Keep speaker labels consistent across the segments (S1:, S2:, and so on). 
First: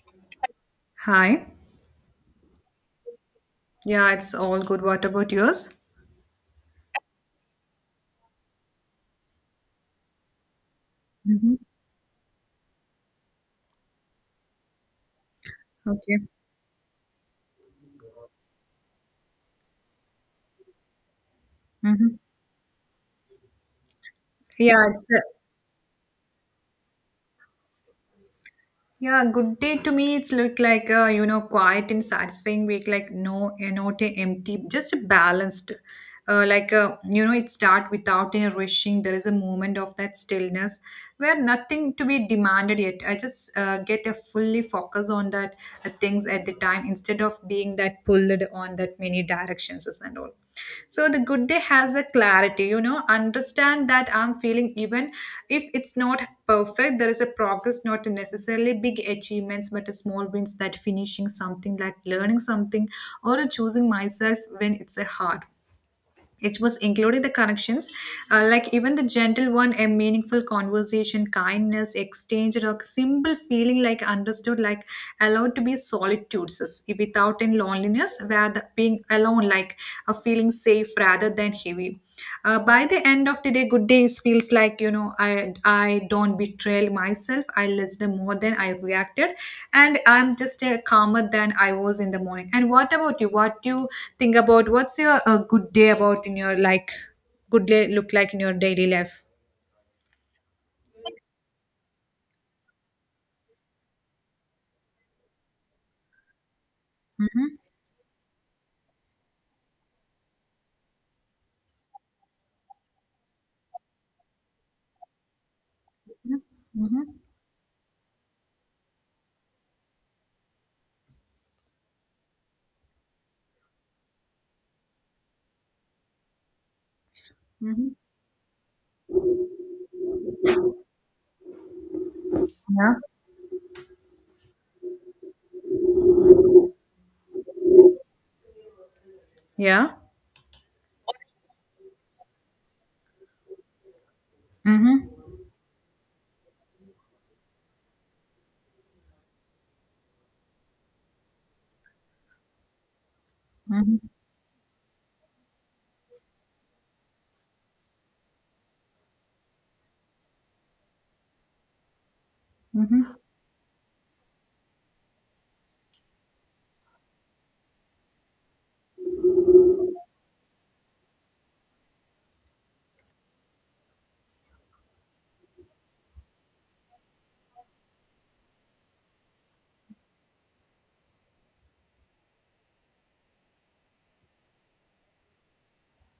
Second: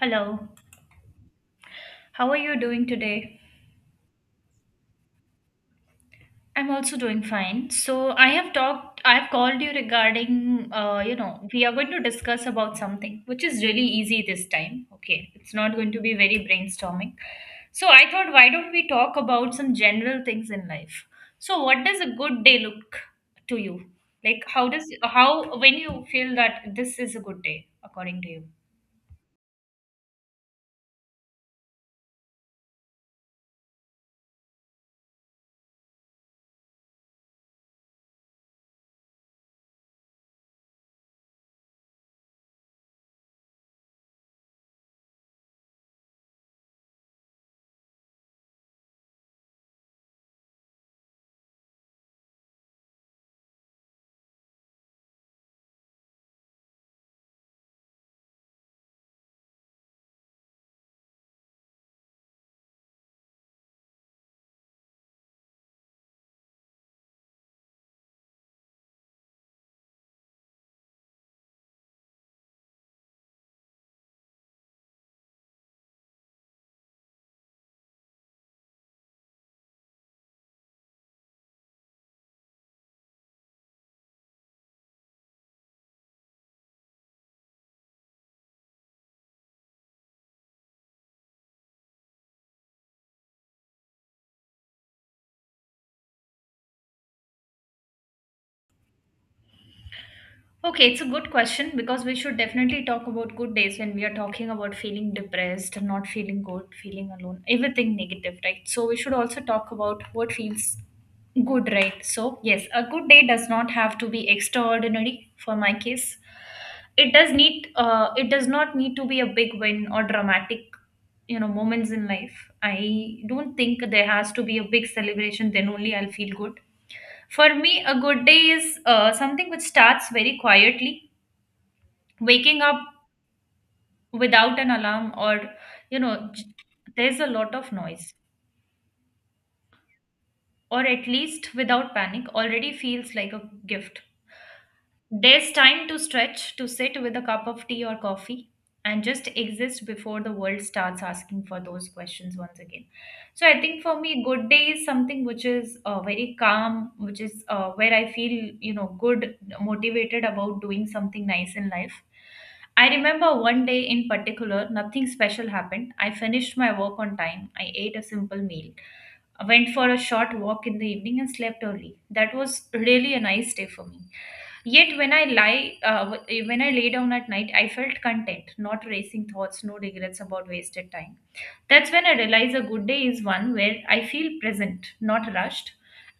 S1: Hello,
S2: Hi.
S1: how are you doing today?
S2: Yeah, it's all good. What about yours?
S1: I'm also doing fine. So I have talked, I have called you regarding,
S2: Hmm.
S1: we are going to discuss about something which is really easy this time. Okay, it's not going to be
S2: Okay.
S1: very brainstorming. So I thought, why don't we talk about some general things in life? So what does a
S2: Hmm.
S1: good day look to you? Like how
S2: Yeah,
S1: does, how, when you feel that this is a good day, according to you?
S2: yeah, good day to me. It's look like a quiet and satisfying week, like no, not a empty, just a balanced. Like it start without a rushing. There is a moment of that stillness where nothing to be demanded yet. I just get a fully focus on that things at the time instead of being that pulled on that many directions and all. So the good day has a clarity, understand that I'm feeling, even if it's not perfect. There is a progress, not necessarily big achievements but a small wins that finishing something like learning something or choosing myself when it's a hard. It was including the connections, like even the gentle one, a meaningful conversation, kindness exchange, or a simple feeling like understood, like allowed to be solitudes without any loneliness, where being alone like a feeling safe rather than heavy. By the end of the day, good days feels like, I don't betray myself, I listened more than I reacted, and I'm just calmer than I was in the morning. And what about you? What do you think about what's your good day about, in your like good day look like in your daily life?
S1: Okay, it's a good question because we should definitely talk about good days when we are talking about feeling depressed, not feeling good, feeling alone,
S2: Mm-hmm.
S1: everything negative, right? So we should also talk about what feels good, right? So, yes, a good day does not have to be extraordinary for my case.
S2: Mm-hmm.
S1: It does need it does not need to be a big win or dramatic, you know, moments in life. I don't think there has to be a big celebration then only I'll feel good. For me,
S2: Mm-hmm.
S1: a good day is something which starts very quietly, waking up
S2: Yeah.
S1: without an alarm or you know j- there's a lot of noise,
S2: Yeah.
S1: or at least without panic, already feels like a gift.
S2: Mm-hmm.
S1: There's time to stretch, to sit with a cup of tea or coffee, and just exist before the world starts asking for those questions once again. So, I think
S2: Mm-hmm.
S1: for me, good day is something which is very calm, which is where I feel, you know, good, motivated about doing something nice in life. I
S2: Mm-hmm.
S1: remember one day in particular, nothing special happened. I finished my work on time, I ate a simple meal, went for a short walk in the evening and slept early. That was really a nice day for me. Yet when I lie, when I lay down at night, I felt content, not racing thoughts, no regrets about wasted time. That's when I realize a good day is one where I feel present, not rushed,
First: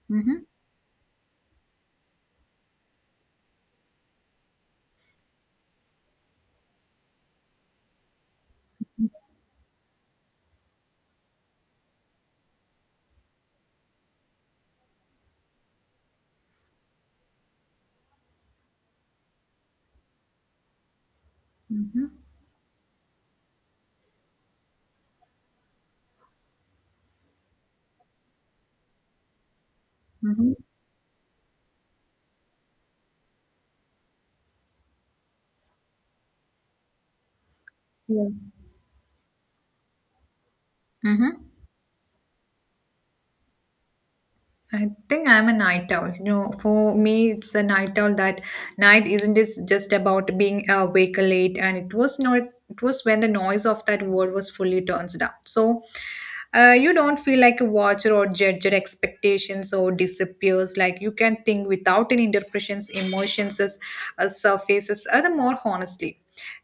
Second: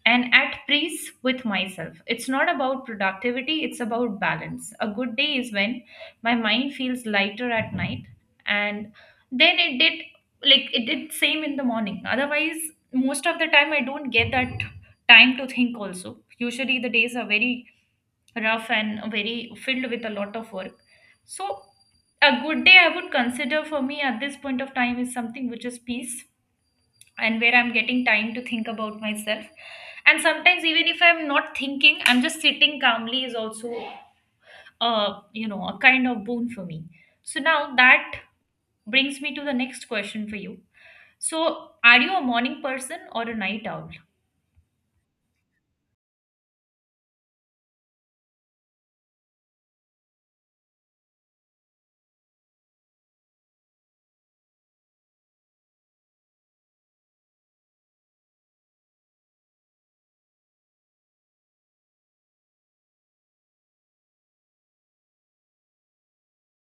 S1: and
S2: Mm-hmm.
S1: at peace with myself. It's not about productivity, it's about balance. A good day is when my mind feels lighter at night, and then it did, like it did same in the morning. Otherwise, most of the time I don't get that time to think also. Usually the days are very rough and very filled with a lot of work. So
S2: Mm-hmm.
S1: a good day I would consider for me at this point of time is something which is peace and where I'm getting time to think about myself. And
S2: Mm-hmm.
S1: sometimes even if I'm not thinking, I'm just sitting calmly is also you know, a kind of boon for me. So now that
S2: Yeah.
S1: brings me to the next question for you.
S2: Mm-hmm.
S1: So, are you a morning person or a night owl?
S2: I think I'm a night owl. You know, for me, it's a night owl that night isn't this just about being awake late, and it was not. It was when the noise of that world was fully turns down. So, you don't feel like a watcher or judge, your expectations or disappears. Like you can think without any interpretations, emotions as surfaces, or the more honestly.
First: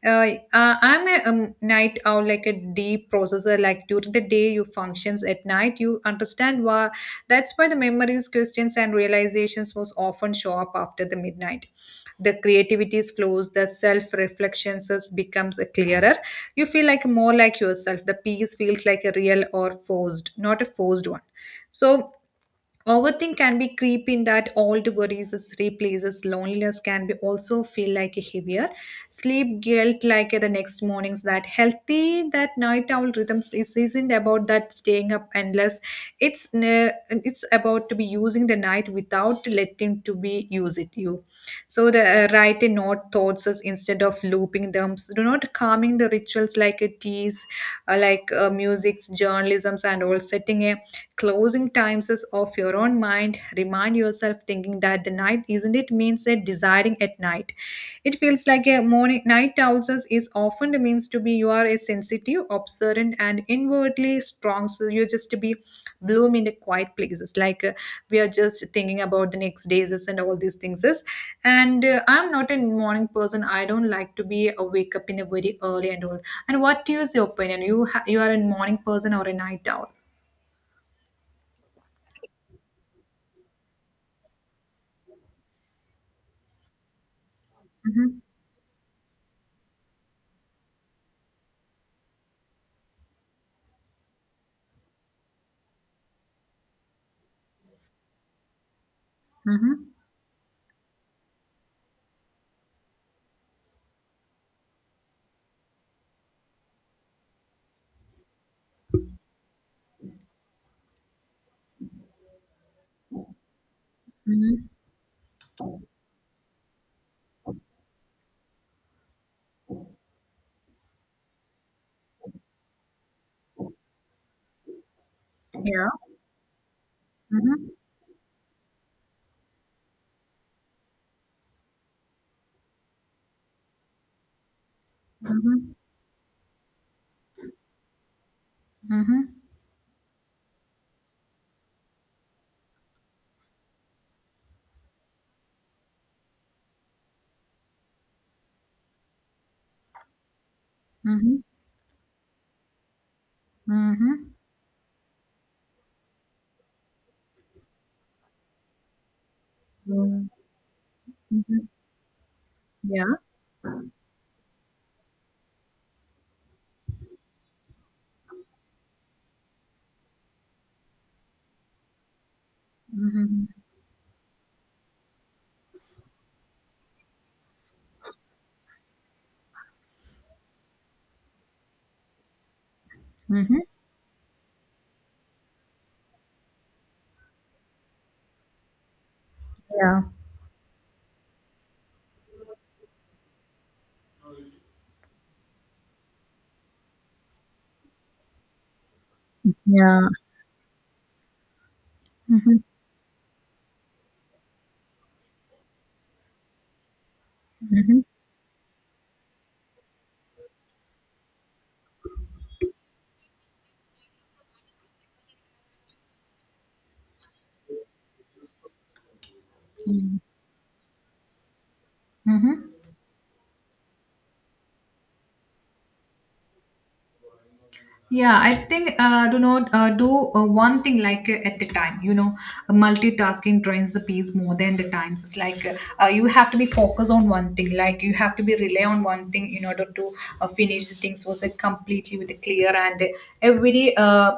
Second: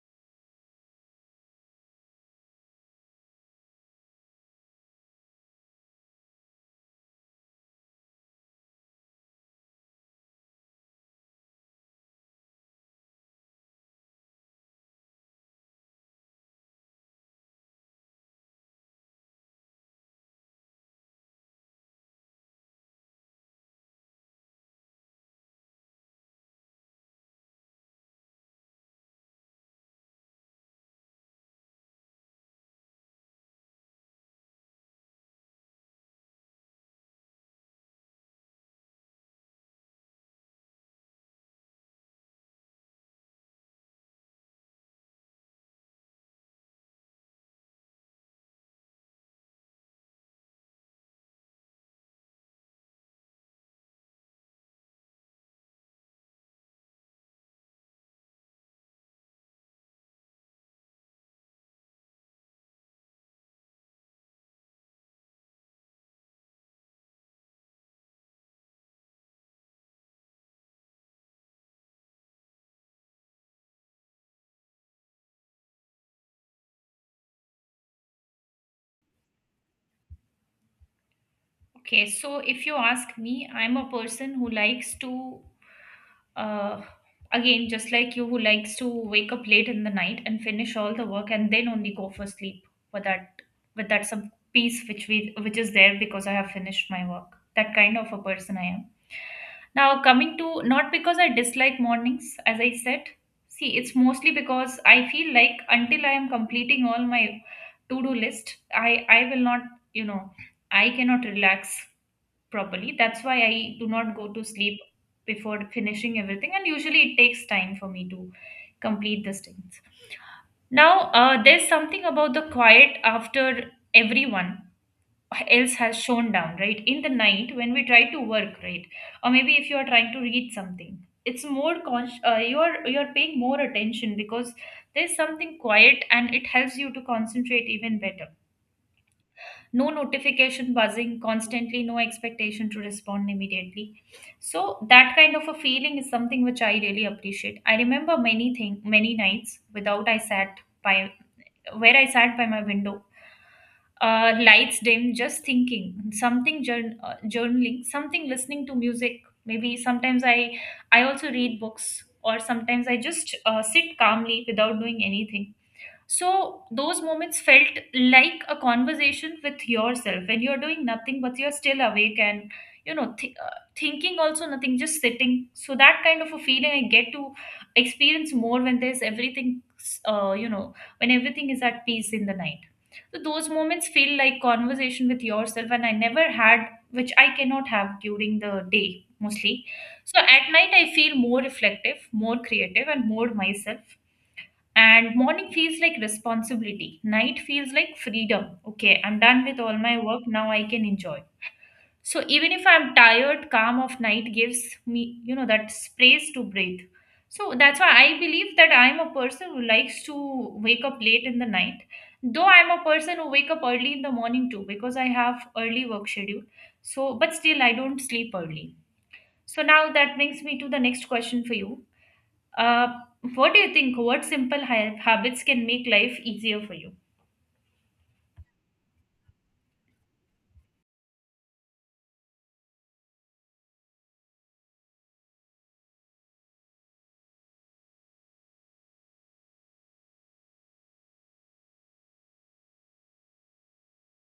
S2: I'm a night owl, like a deep processor. Like during the day, you functions at night. You understand why that's why the memories, questions, and realizations most often show up after the midnight. The creativity flows, the self-reflections becomes clearer. You feel like more like yourself. The peace feels like a real or forced, not a forced one. So overthink can be creep in that old worries is replaces, loneliness can be also feel like a heavier sleep guilt, like the next mornings that healthy, that night owl rhythms is isn't about that staying up endless. It's about to be using the night without letting to be use it you. So the write a note thoughts is instead of looping them. So do not calming the rituals like a tease, like music's journalisms and all, setting a closing times is of your own mind, remind yourself thinking that the night isn't it means that desiring at night, it feels like a morning. Night owls is often the means to be, you are a sensitive, observant, and inwardly strong, so you just to be bloom in the quiet places like we are just thinking about the next days is and all these things is. And I'm not a morning person, I don't like to be awake up in a very early and all. And what is your opinion, you are a morning person or a night owl?
S1: Okay, so if you ask me, I'm a person who likes to, uh, again, just like
S2: Mhm.
S1: you, who likes to wake up late in the night and finish all the work and then only go for sleep for that, with that some peace which we which is there because I have finished my work. That kind of a person I am.
S2: Mhm.
S1: Now coming to, not because I dislike mornings, as I said. See, it's mostly because I feel like until I am completing all my to-do list, I will not, you know, I cannot relax properly. That's why I do not go to
S2: Mhm.
S1: sleep before finishing everything, and usually it takes time for me to complete these things. Now, there's something about the quiet after everyone else
S2: Yeah.
S1: has shone down, right? In the night,
S2: Mhm.
S1: when we try to work, right, or maybe if you are trying to read something, it's more conscious. You're paying more attention because there's something
S2: Mhm.
S1: quiet, and it helps you to concentrate even better.
S2: Mhm.
S1: No notification buzzing constantly, no expectation to respond immediately, so that kind of a feeling is something which I really appreciate. I remember many nights without I sat by
S2: Mhm.
S1: where I sat by my window,
S2: Mhm.
S1: lights dim, just thinking something, journaling something, listening to music. Maybe sometimes
S2: Mhm.
S1: I also read
S2: Mhm.
S1: books, or sometimes I
S2: Yeah.
S1: just sit calmly without doing anything. So those moments felt like a conversation with yourself when you're doing nothing, but you're still awake and you know th-
S2: Mhm.
S1: uh, thinking also nothing, just sitting. So that kind of a feeling I get to experience more when there's everything, when everything is at peace in the night. So those
S2: Mhm.
S1: moments feel like conversation with yourself, and I never had, which I cannot have during the day mostly.
S2: Yeah.
S1: So at night I feel more reflective, more creative, and more myself, and morning feels like responsibility, night feels like freedom. Okay, I'm done with all my
S2: Yeah.
S1: work, now I can enjoy. So even
S2: Mhm.
S1: if I'm tired, calm of night gives me, you know, that space to breathe. So that's why
S2: Mhm.
S1: I believe that I'm a person who likes to wake up late in the night, though I'm a person who wake up early in the morning too because I have early work schedule. So but still I don't sleep early. So now that brings me to the next question for you.
S2: Mhm.
S1: uh, what do you think? What habits can make life easier for you?
S2: Yeah, I think do not do one thing like at the time. Multitasking drains the peace more than the times. It's like you have to be focused on one thing. Like you have to be rely on one thing in order to finish the things was completely with a clear, and every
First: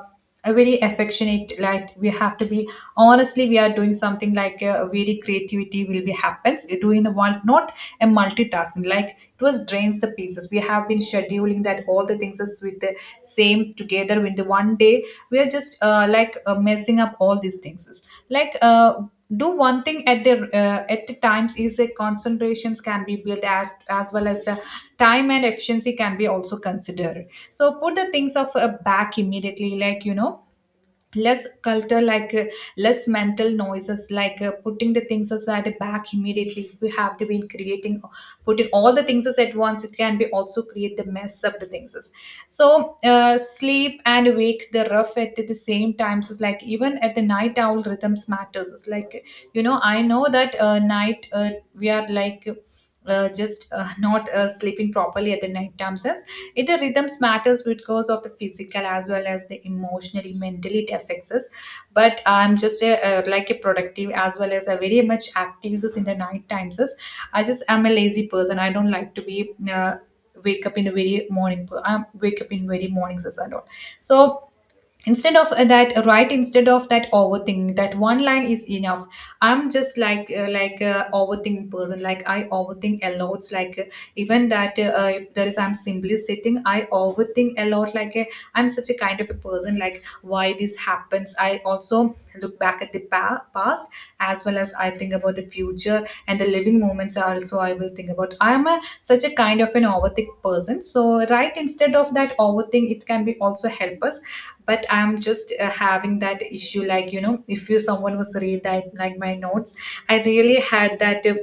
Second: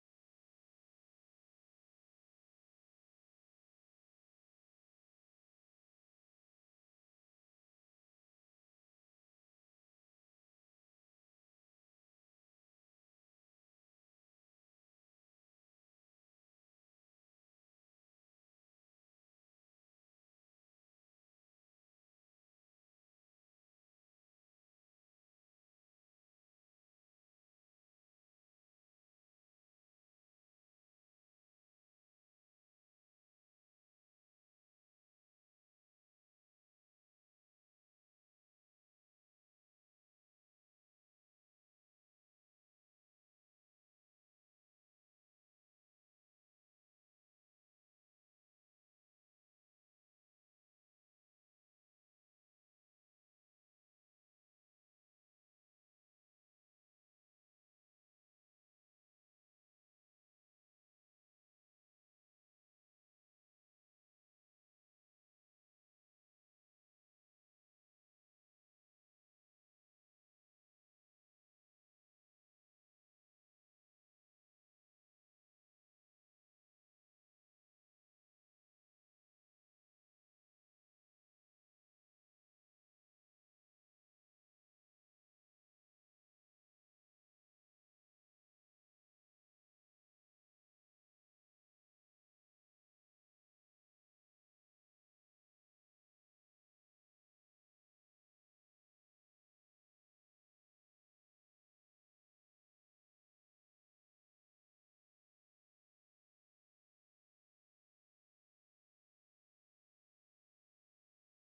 S2: a very affectionate, like we have to be honestly, we are doing something like very creativity will be happens doing the one, not a multitasking, like it was drains the pieces. We have been scheduling that all the things is with the same together in the one day. We are just like messing up all these things is, like do one thing at the times is. A concentrations can be built as well as the time and efficiency can be also considered. So put the things of back immediately, like less culture, like less mental noises, like putting the things aside back immediately. If we have to be creating putting all the things at once, it can be also create the mess of the things. So sleep and wake the rough at the same times is, like even at the night owl rhythms matters. It's like, I know that night we are like just not sleeping properly at the night times. It the rhythms matters because of the physical as well as the emotionally mentally it affects us. But I'm just like a productive as well as a very much active is in the night times is. I just am a lazy person, I don't like to be wake up in the very morning, I wake up in very mornings as I don't, so instead of that overthinking, that one line is enough. I'm just like a overthinking person, like I overthink a lot, like even that if there is I'm simply sitting, I overthink a lot, like I'm such a kind of a person like why this happens. I also look back at the past, past, as well as I think about the future, and the living moments also I will think about. I am a such a kind of an overthink person, so right instead of that overthink, it can be also help us. But I'm just having that issue, like if you someone was read that like my notes, I really had that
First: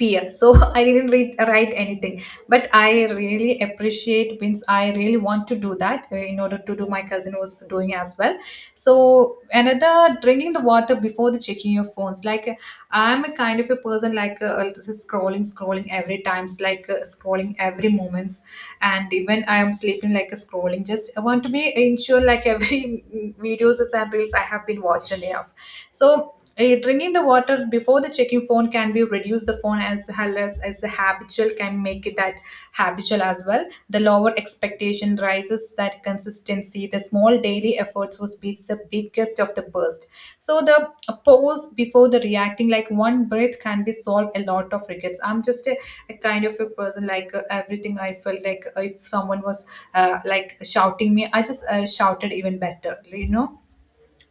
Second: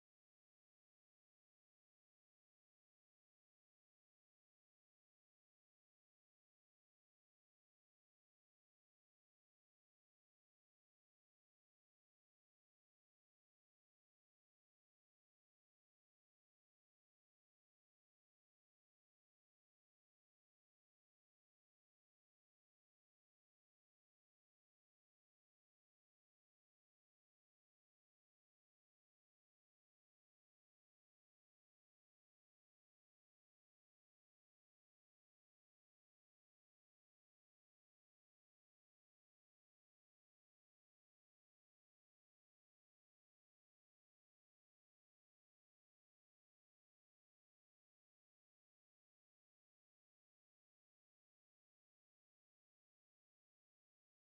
S2: fear, so I didn't write anything. But I really appreciate, means I really want to do that in order to do my cousin was doing as well. So another, drinking the water before the checking your phones, like I'm a kind of a person like this is scrolling every times, like scrolling every moments, and even I am sleeping like a scrolling, just I want to be ensure like every videos and reels I have been watching enough. So drinking the water before the checking phone can be reduce the phone, as well as the habitual can make it that habitual as well. The lower expectation rises that consistency. The small daily efforts was be the biggest of the burst. So the pause before the reacting, like one breath can be solve a lot of regrets. I'm just a kind of a person like everything I felt, like if someone was like shouting me, I just shouted even better. You know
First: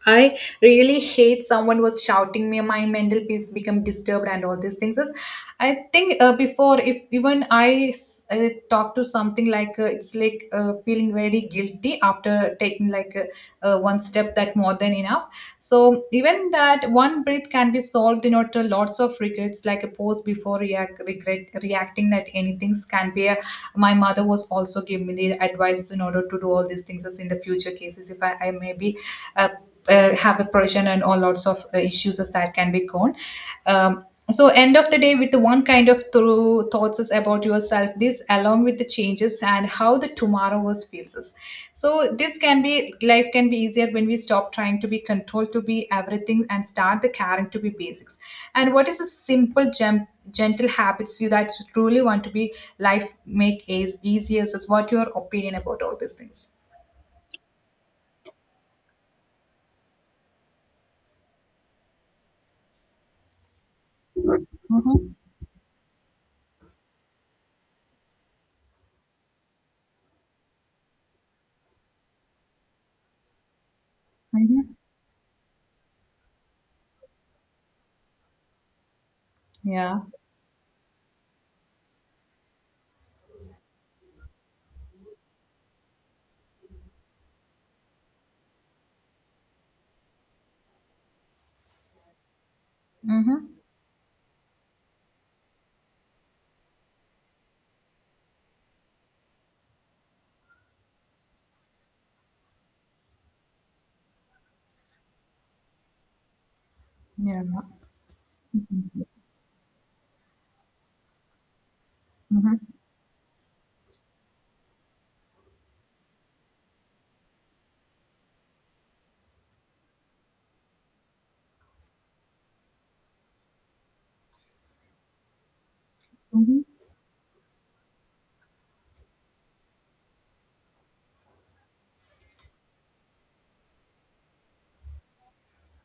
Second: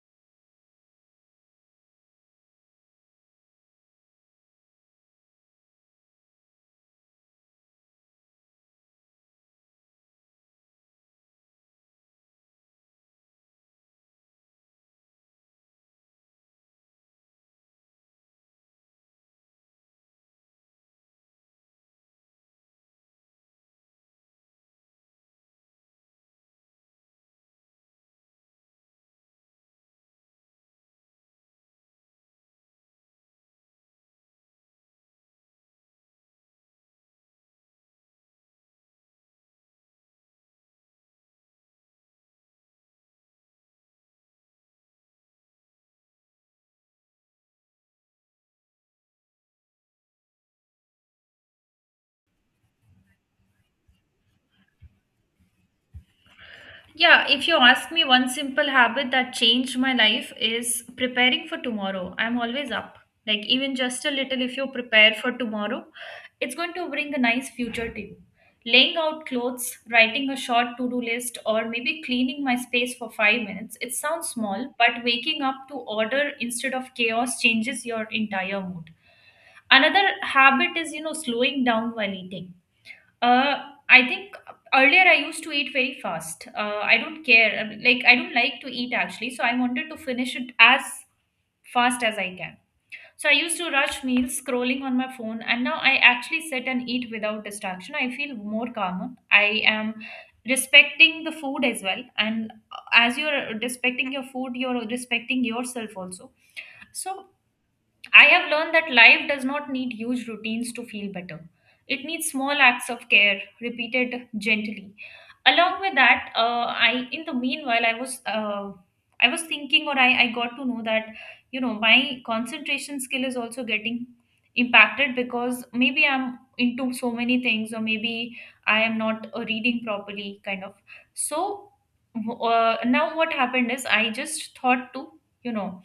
S2: I really hate someone was shouting me. My mental peace become disturbed and all these things, is I think before, if even I talk to something, like it's like feeling very guilty after taking, like one step, that more than enough. So even that one breath can be solved in order lots of regrets, like a pause before reacting that anything can be a. My mother was also giving me the advices in order to do all these things as in the future cases, if I may be uh, have oppression and all lots of issues, as that can be gone. So end of the day with the one kind of through thoughts is about yourself, this along with the changes and how the tomorrow was feels us. So this can be life can be easier when we stop trying to be controlled to be everything and start the caring to be basics. And what is a simple gentle habits you that you truly want to be, life make is easier is, what your opinion about all these things?
S1: Yeah, if you ask me, one simple habit that changed my life is preparing for tomorrow. I'm always up. Like, even just a little, if you prepare for tomorrow, it's going to bring a nice future to you. Laying out clothes, writing a short to do list, or maybe cleaning my space for 5 minutes. It sounds
S2: Hmm.
S1: small, but waking up to order instead of chaos changes your entire mood.
S2: Yeah.
S1: Another habit is, you know, slowing down while eating. uh I think earlier I used to eat very fast. I don't care, I mean, like I don't like to eat actually, so I wanted to finish it as fast as I can. So I
S2: Hmm.
S1: used to rush meals scrolling on my phone, and now I actually sit and eat without distraction. I feel more calmer, I am respecting the food as well, and as you're respecting your food, you're respecting yourself also. So
S2: Yeah.
S1: I have learned that life does not need huge routines to feel better. It needs small
S2: Mm-hmm.
S1: acts of care, repeated gently. Along with that, I in the meanwhile, I was thinking, or I got to know that, you know, my concentration skill is also getting impacted because maybe I'm
S2: Mm-hmm.
S1: into so many things, or maybe I am not reading properly, kind of. So now what happened is I just thought to, you know,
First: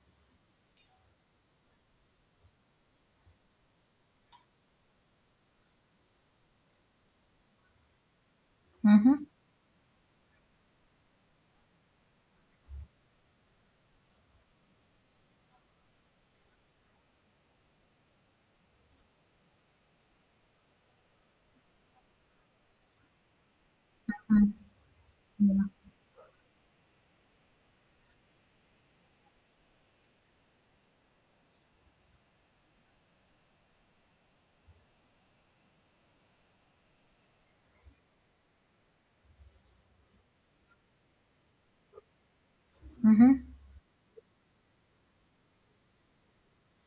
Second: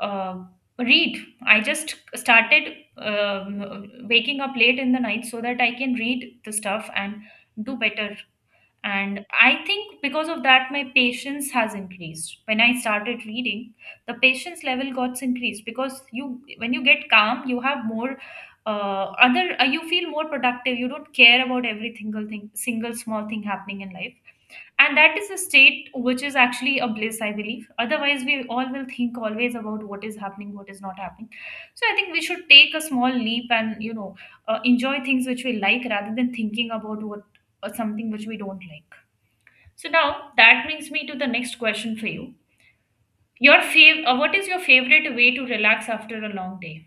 S1: uh, read. I just started waking up late in the night so that I can read the stuff and do better.
S2: Mm-hmm.
S1: And I think because of that, my patience has increased. When I started reading, the patience level got increased because you, when you get calm, you have more. Other You feel more productive, you don't care about every single thing, single small thing happening in life, and that is a state which is actually a bliss, I believe. Otherwise we all will think always about what is happening, what is not happening. So I think we should take a small leap and, you know, enjoy things which we like rather than thinking about what, something which we don't like. So now that brings me to the next question for you.
S2: Mm-hmm.
S1: What is your favorite way to relax after a long day?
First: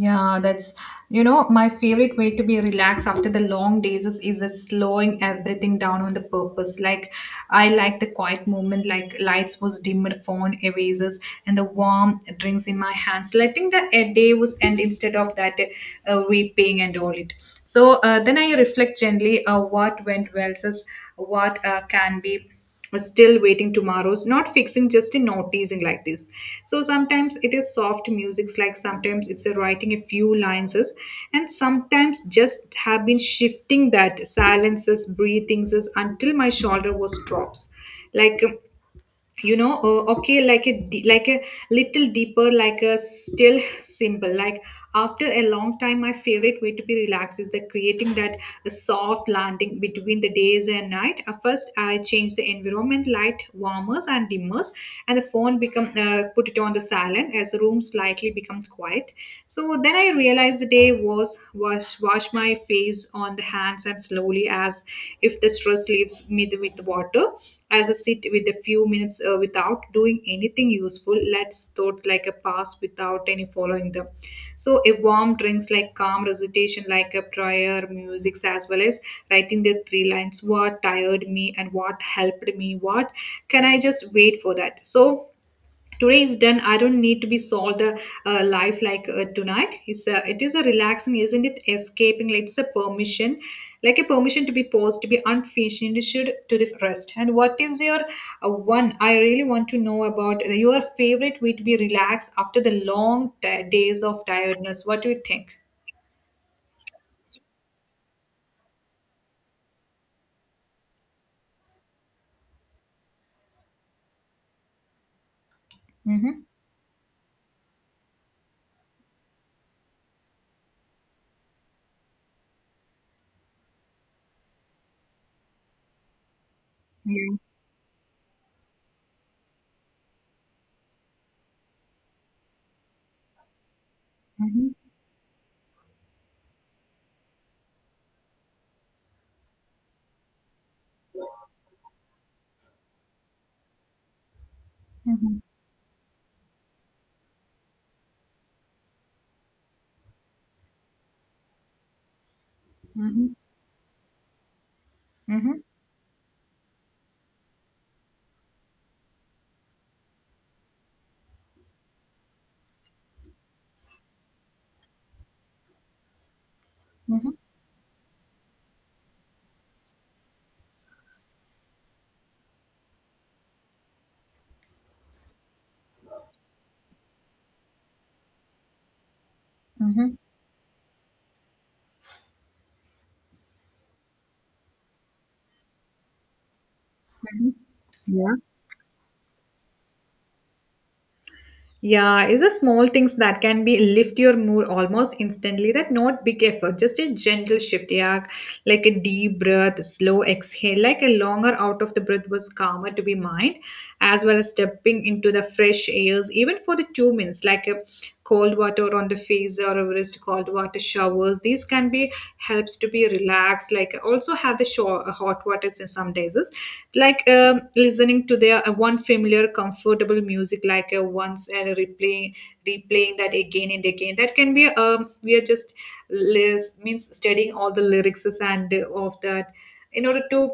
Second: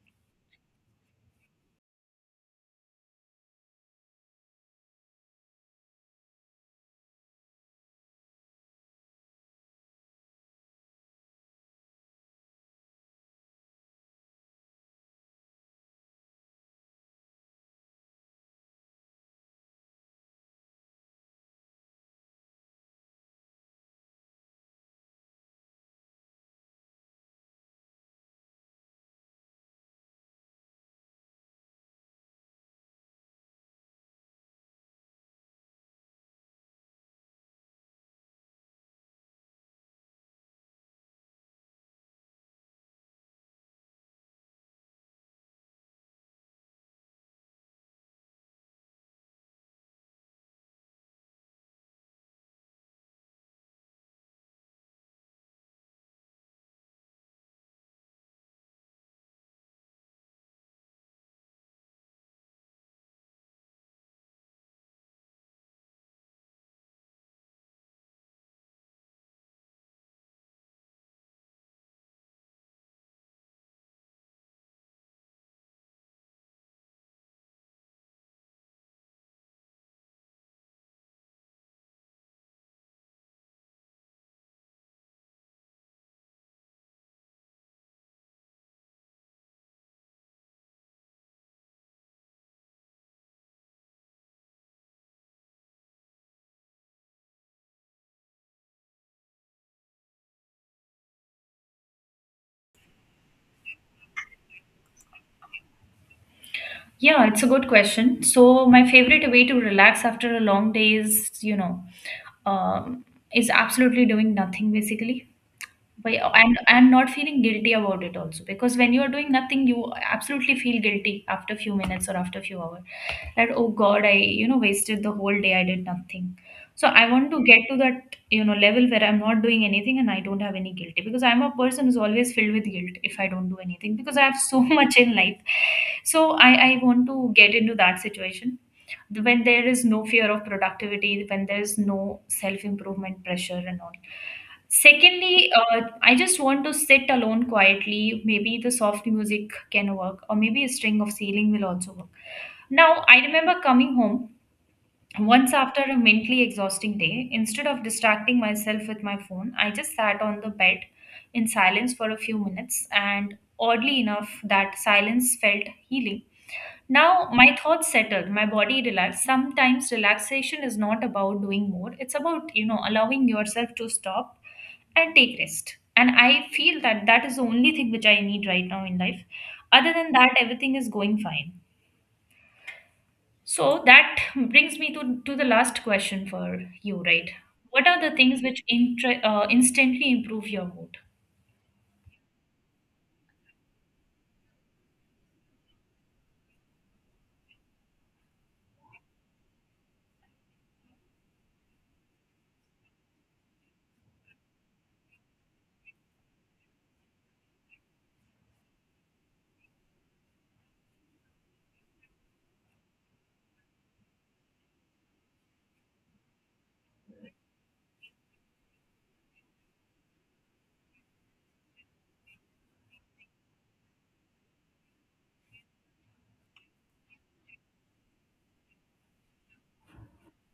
S2: Yeah, that's, my favorite way to be relaxed after the long days is just slowing everything down on the purpose. Like I like the quiet moment, like lights was dimmed, phone erasers, and the warm drinks in my hands, letting the day was end instead of that weeping and all it. So then I reflect gently what went well, says what can be. Still waiting tomorrow's not fixing, just a noticing like this. So sometimes it is soft musics, like sometimes it's a writing a few lines, and sometimes just have been shifting that silences breathings until my shoulder was drops. Like okay, like a like a little deeper, like a still simple. Like after a long time my favorite way to be relaxed is the creating that soft landing between the days and night. First I change the environment light warmers and dimmers, and the phone become put it on the silent as the room slightly becomes quiet. So then I realized the day was wash my face on the hands and slowly as if the stress leaves me with water. As I sit with a few minutes without doing anything useful, lets thoughts like a pass without any following them. So a warm drinks like calm recitation like a prayer, music, as well as writing the three lines, what tired me and what helped me, what can I just wait for that? So today is done, I don't need to be solved the life. Like tonight it is a relaxing, isn't it escaping, like it's a permission, like a permission to be paused, to be unfinished, to the rest. And what is your one, I really want to know about your favorite way to be relaxed after the long days of tiredness. What do you think?
S1: Yeah, it's a good question. So my favorite way to relax after a long day is, you know, um, is absolutely doing nothing basically. But yeah,
S2: Mm-hmm.
S1: and not feeling guilty about it also, because when you are doing nothing, you absolutely feel guilty after few minutes or after few hours. That, oh God, I, you know, wasted the whole day. I did nothing. So I want
S2: Yeah.
S1: to get to that, you know, level where I'm not doing anything and I don't have any guilty, because I'm a person who's always filled with guilt if I don't do anything because I have so
S2: Mm-hmm.
S1: much in life. So I want to get into that situation when there is no fear of productivity, when there's no self improvement pressure and all.
S2: Mm-hmm.
S1: Secondly, I just want to sit alone quietly, maybe the soft music can work, or maybe a string of ceiling will also work. Now I
S2: Mm-hmm.
S1: remember coming home once,
S2: Mm-hmm.
S1: after a mentally exhausting day, instead of distracting myself with my phone, I just sat on the bed in silence for a few minutes, and oddly enough, that silence felt healing. Now,
S2: Mm-hmm.
S1: my thoughts settled, my body relaxed. Sometimes relaxation is not about doing more, it's about, you know, allowing yourself to stop and take rest. And I feel that that is the only thing which I need right now in life. Other than
S2: Mm-hmm.
S1: that, everything is going fine. So that brings me to the last question for you, right?
S2: Mm-hmm.
S1: What are the
S2: Yeah.
S1: things which instantly improve your mood?
S2: Yeah, it's the small things that can be lift your mood almost instantly. That not big effort, just a gentle shift. Yeah, like a deep breath, slow exhale, like a longer out of the breath was calmer to be mind, as well as stepping into the fresh airs, even for the 2 minutes, like a cold water on the face or wrist, cold water showers. These can be helps to be relaxed. Like also have the show hot water in some days. Is like listening to their one familiar, comfortable music, like once and replaying that again and again. That can be we are just list means studying all the lyrics and of that in order to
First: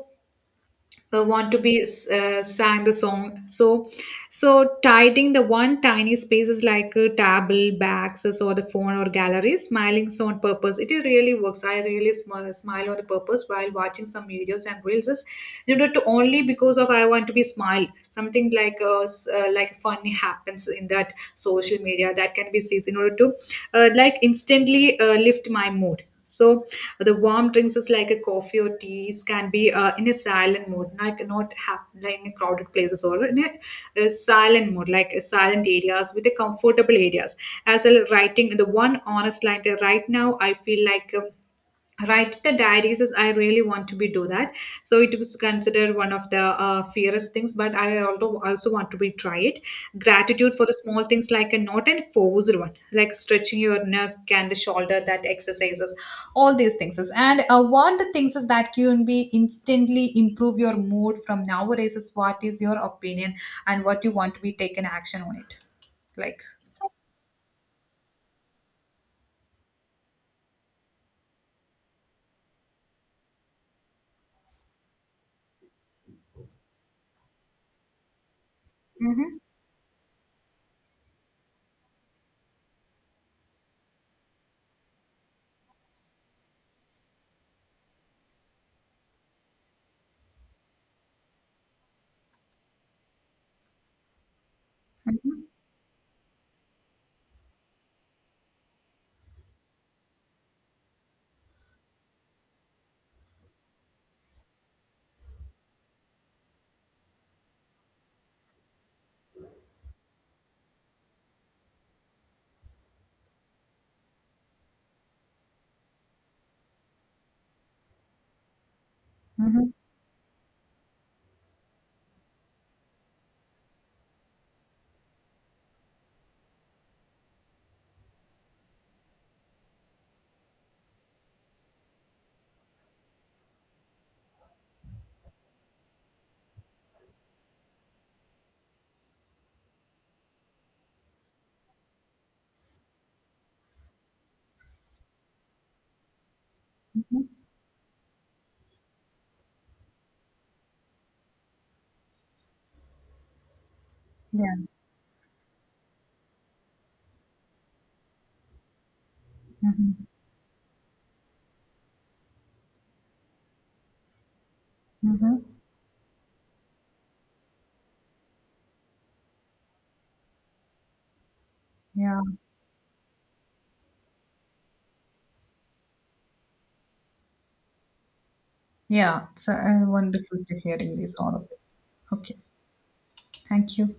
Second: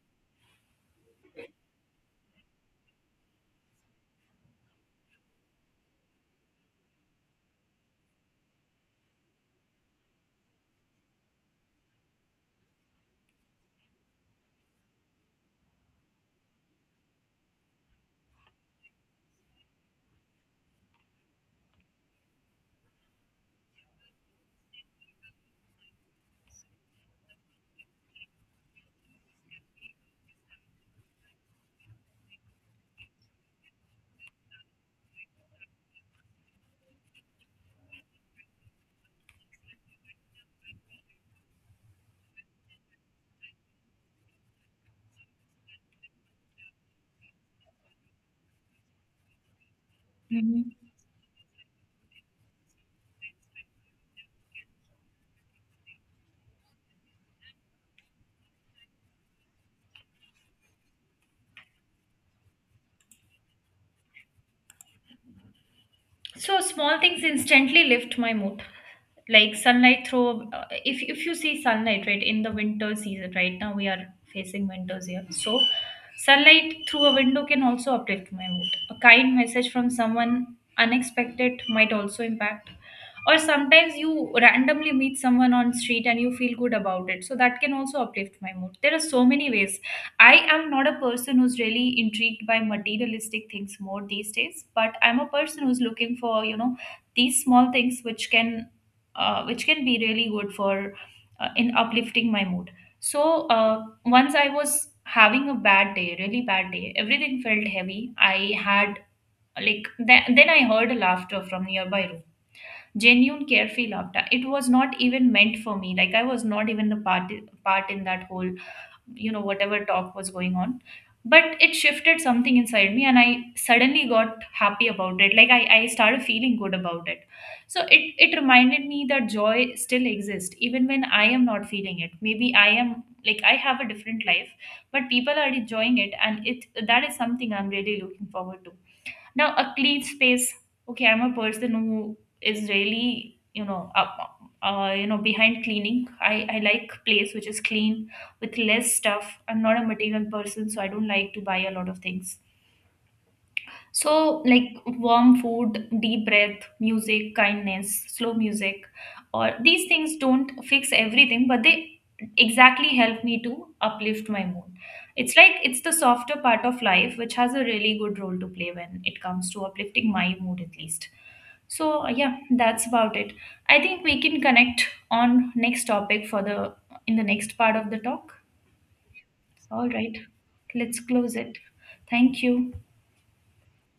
S2: want to be sang the song. So tidying the one tiny spaces like a table bags or the phone or gallery, smiling so on purpose it is really works. I really smile on the purpose while watching some videos and reels is to only because of I want to be smile something like like funny happens in that social media that can be seen in order to like instantly lift my mood. So the warm drinks is like a coffee or teas can be in a silent mode, like not happen like in crowded places or in a silent mode, like a silent areas with a comfortable areas. As well, writing the one honest line that right now I feel like. Write the diaries is I really want to be do that, so it was considered one of the fierce things. But I also want to be try it, gratitude for
S1: Mm-hmm.
S2: the small things like a not and forced one, like stretching your neck and the shoulder that exercises. All these things is. And what the things is that can be instantly improve your mood from nowadays is, what is your opinion, and what you want to be taken action on it? Like,
S1: So small things instantly lift my mood. Like sunlight through, if you see sunlight right in the winter season, right now we are facing winters here. So sunlight through a window can also uplift my mood. A kind
S2: mm-hmm,
S1: message from someone unexpected might also impact. Or sometimes you randomly meet someone on street and you feel good about it. So that can also uplift my mood. There are so many ways. I am not a person who's really intrigued by materialistic things more these days, but I'm a
S2: mm-hmm,
S1: person who's looking for, you know, these small things which can be really good for, in uplifting my mood. So once I was having a bad day, really bad day, everything felt heavy. I had, then I heard a laughter from nearby room. Genuine carefree laughter. It was not even meant for me. Like I was not even the part in that whole, you know,
S2: mm-hmm,
S1: whatever talk was going on, but it shifted something inside me and I suddenly got happy about it. I started feeling good about it. So it reminded me that joy still exists even when I am not feeling it. Maybe I am, like I have a different life, but people are enjoying it, and it, that is something I'm really looking forward to. Now, a clean space. Okay, I'm a person who is really, you know, up, behind cleaning. I like
S2: mm-hmm.
S1: place which is clean with less stuff. I'm not a material person, so I don't like to buy a lot of things. So,
S2: Yeah.
S1: like warm food, deep breath, music, kindness, slow music, or these
S2: Mm-hmm,
S1: things don't fix everything, but they exactly help me to uplift my mood.
S2: mm-hmm,
S1: It's like it's the softer part of life which has a really good role to play when it comes to uplifting my mood, at least. So,
S2: yeah.
S1: yeah, that's about it. I think we can connect on next topic for the, in the next part of the talk.
S2: Yeah, it's
S1: All right,
S2: wonderful to hearing
S1: let's
S2: this all
S1: close
S2: of
S1: it.
S2: this. Okay,
S1: Thank you.
S2: thank you.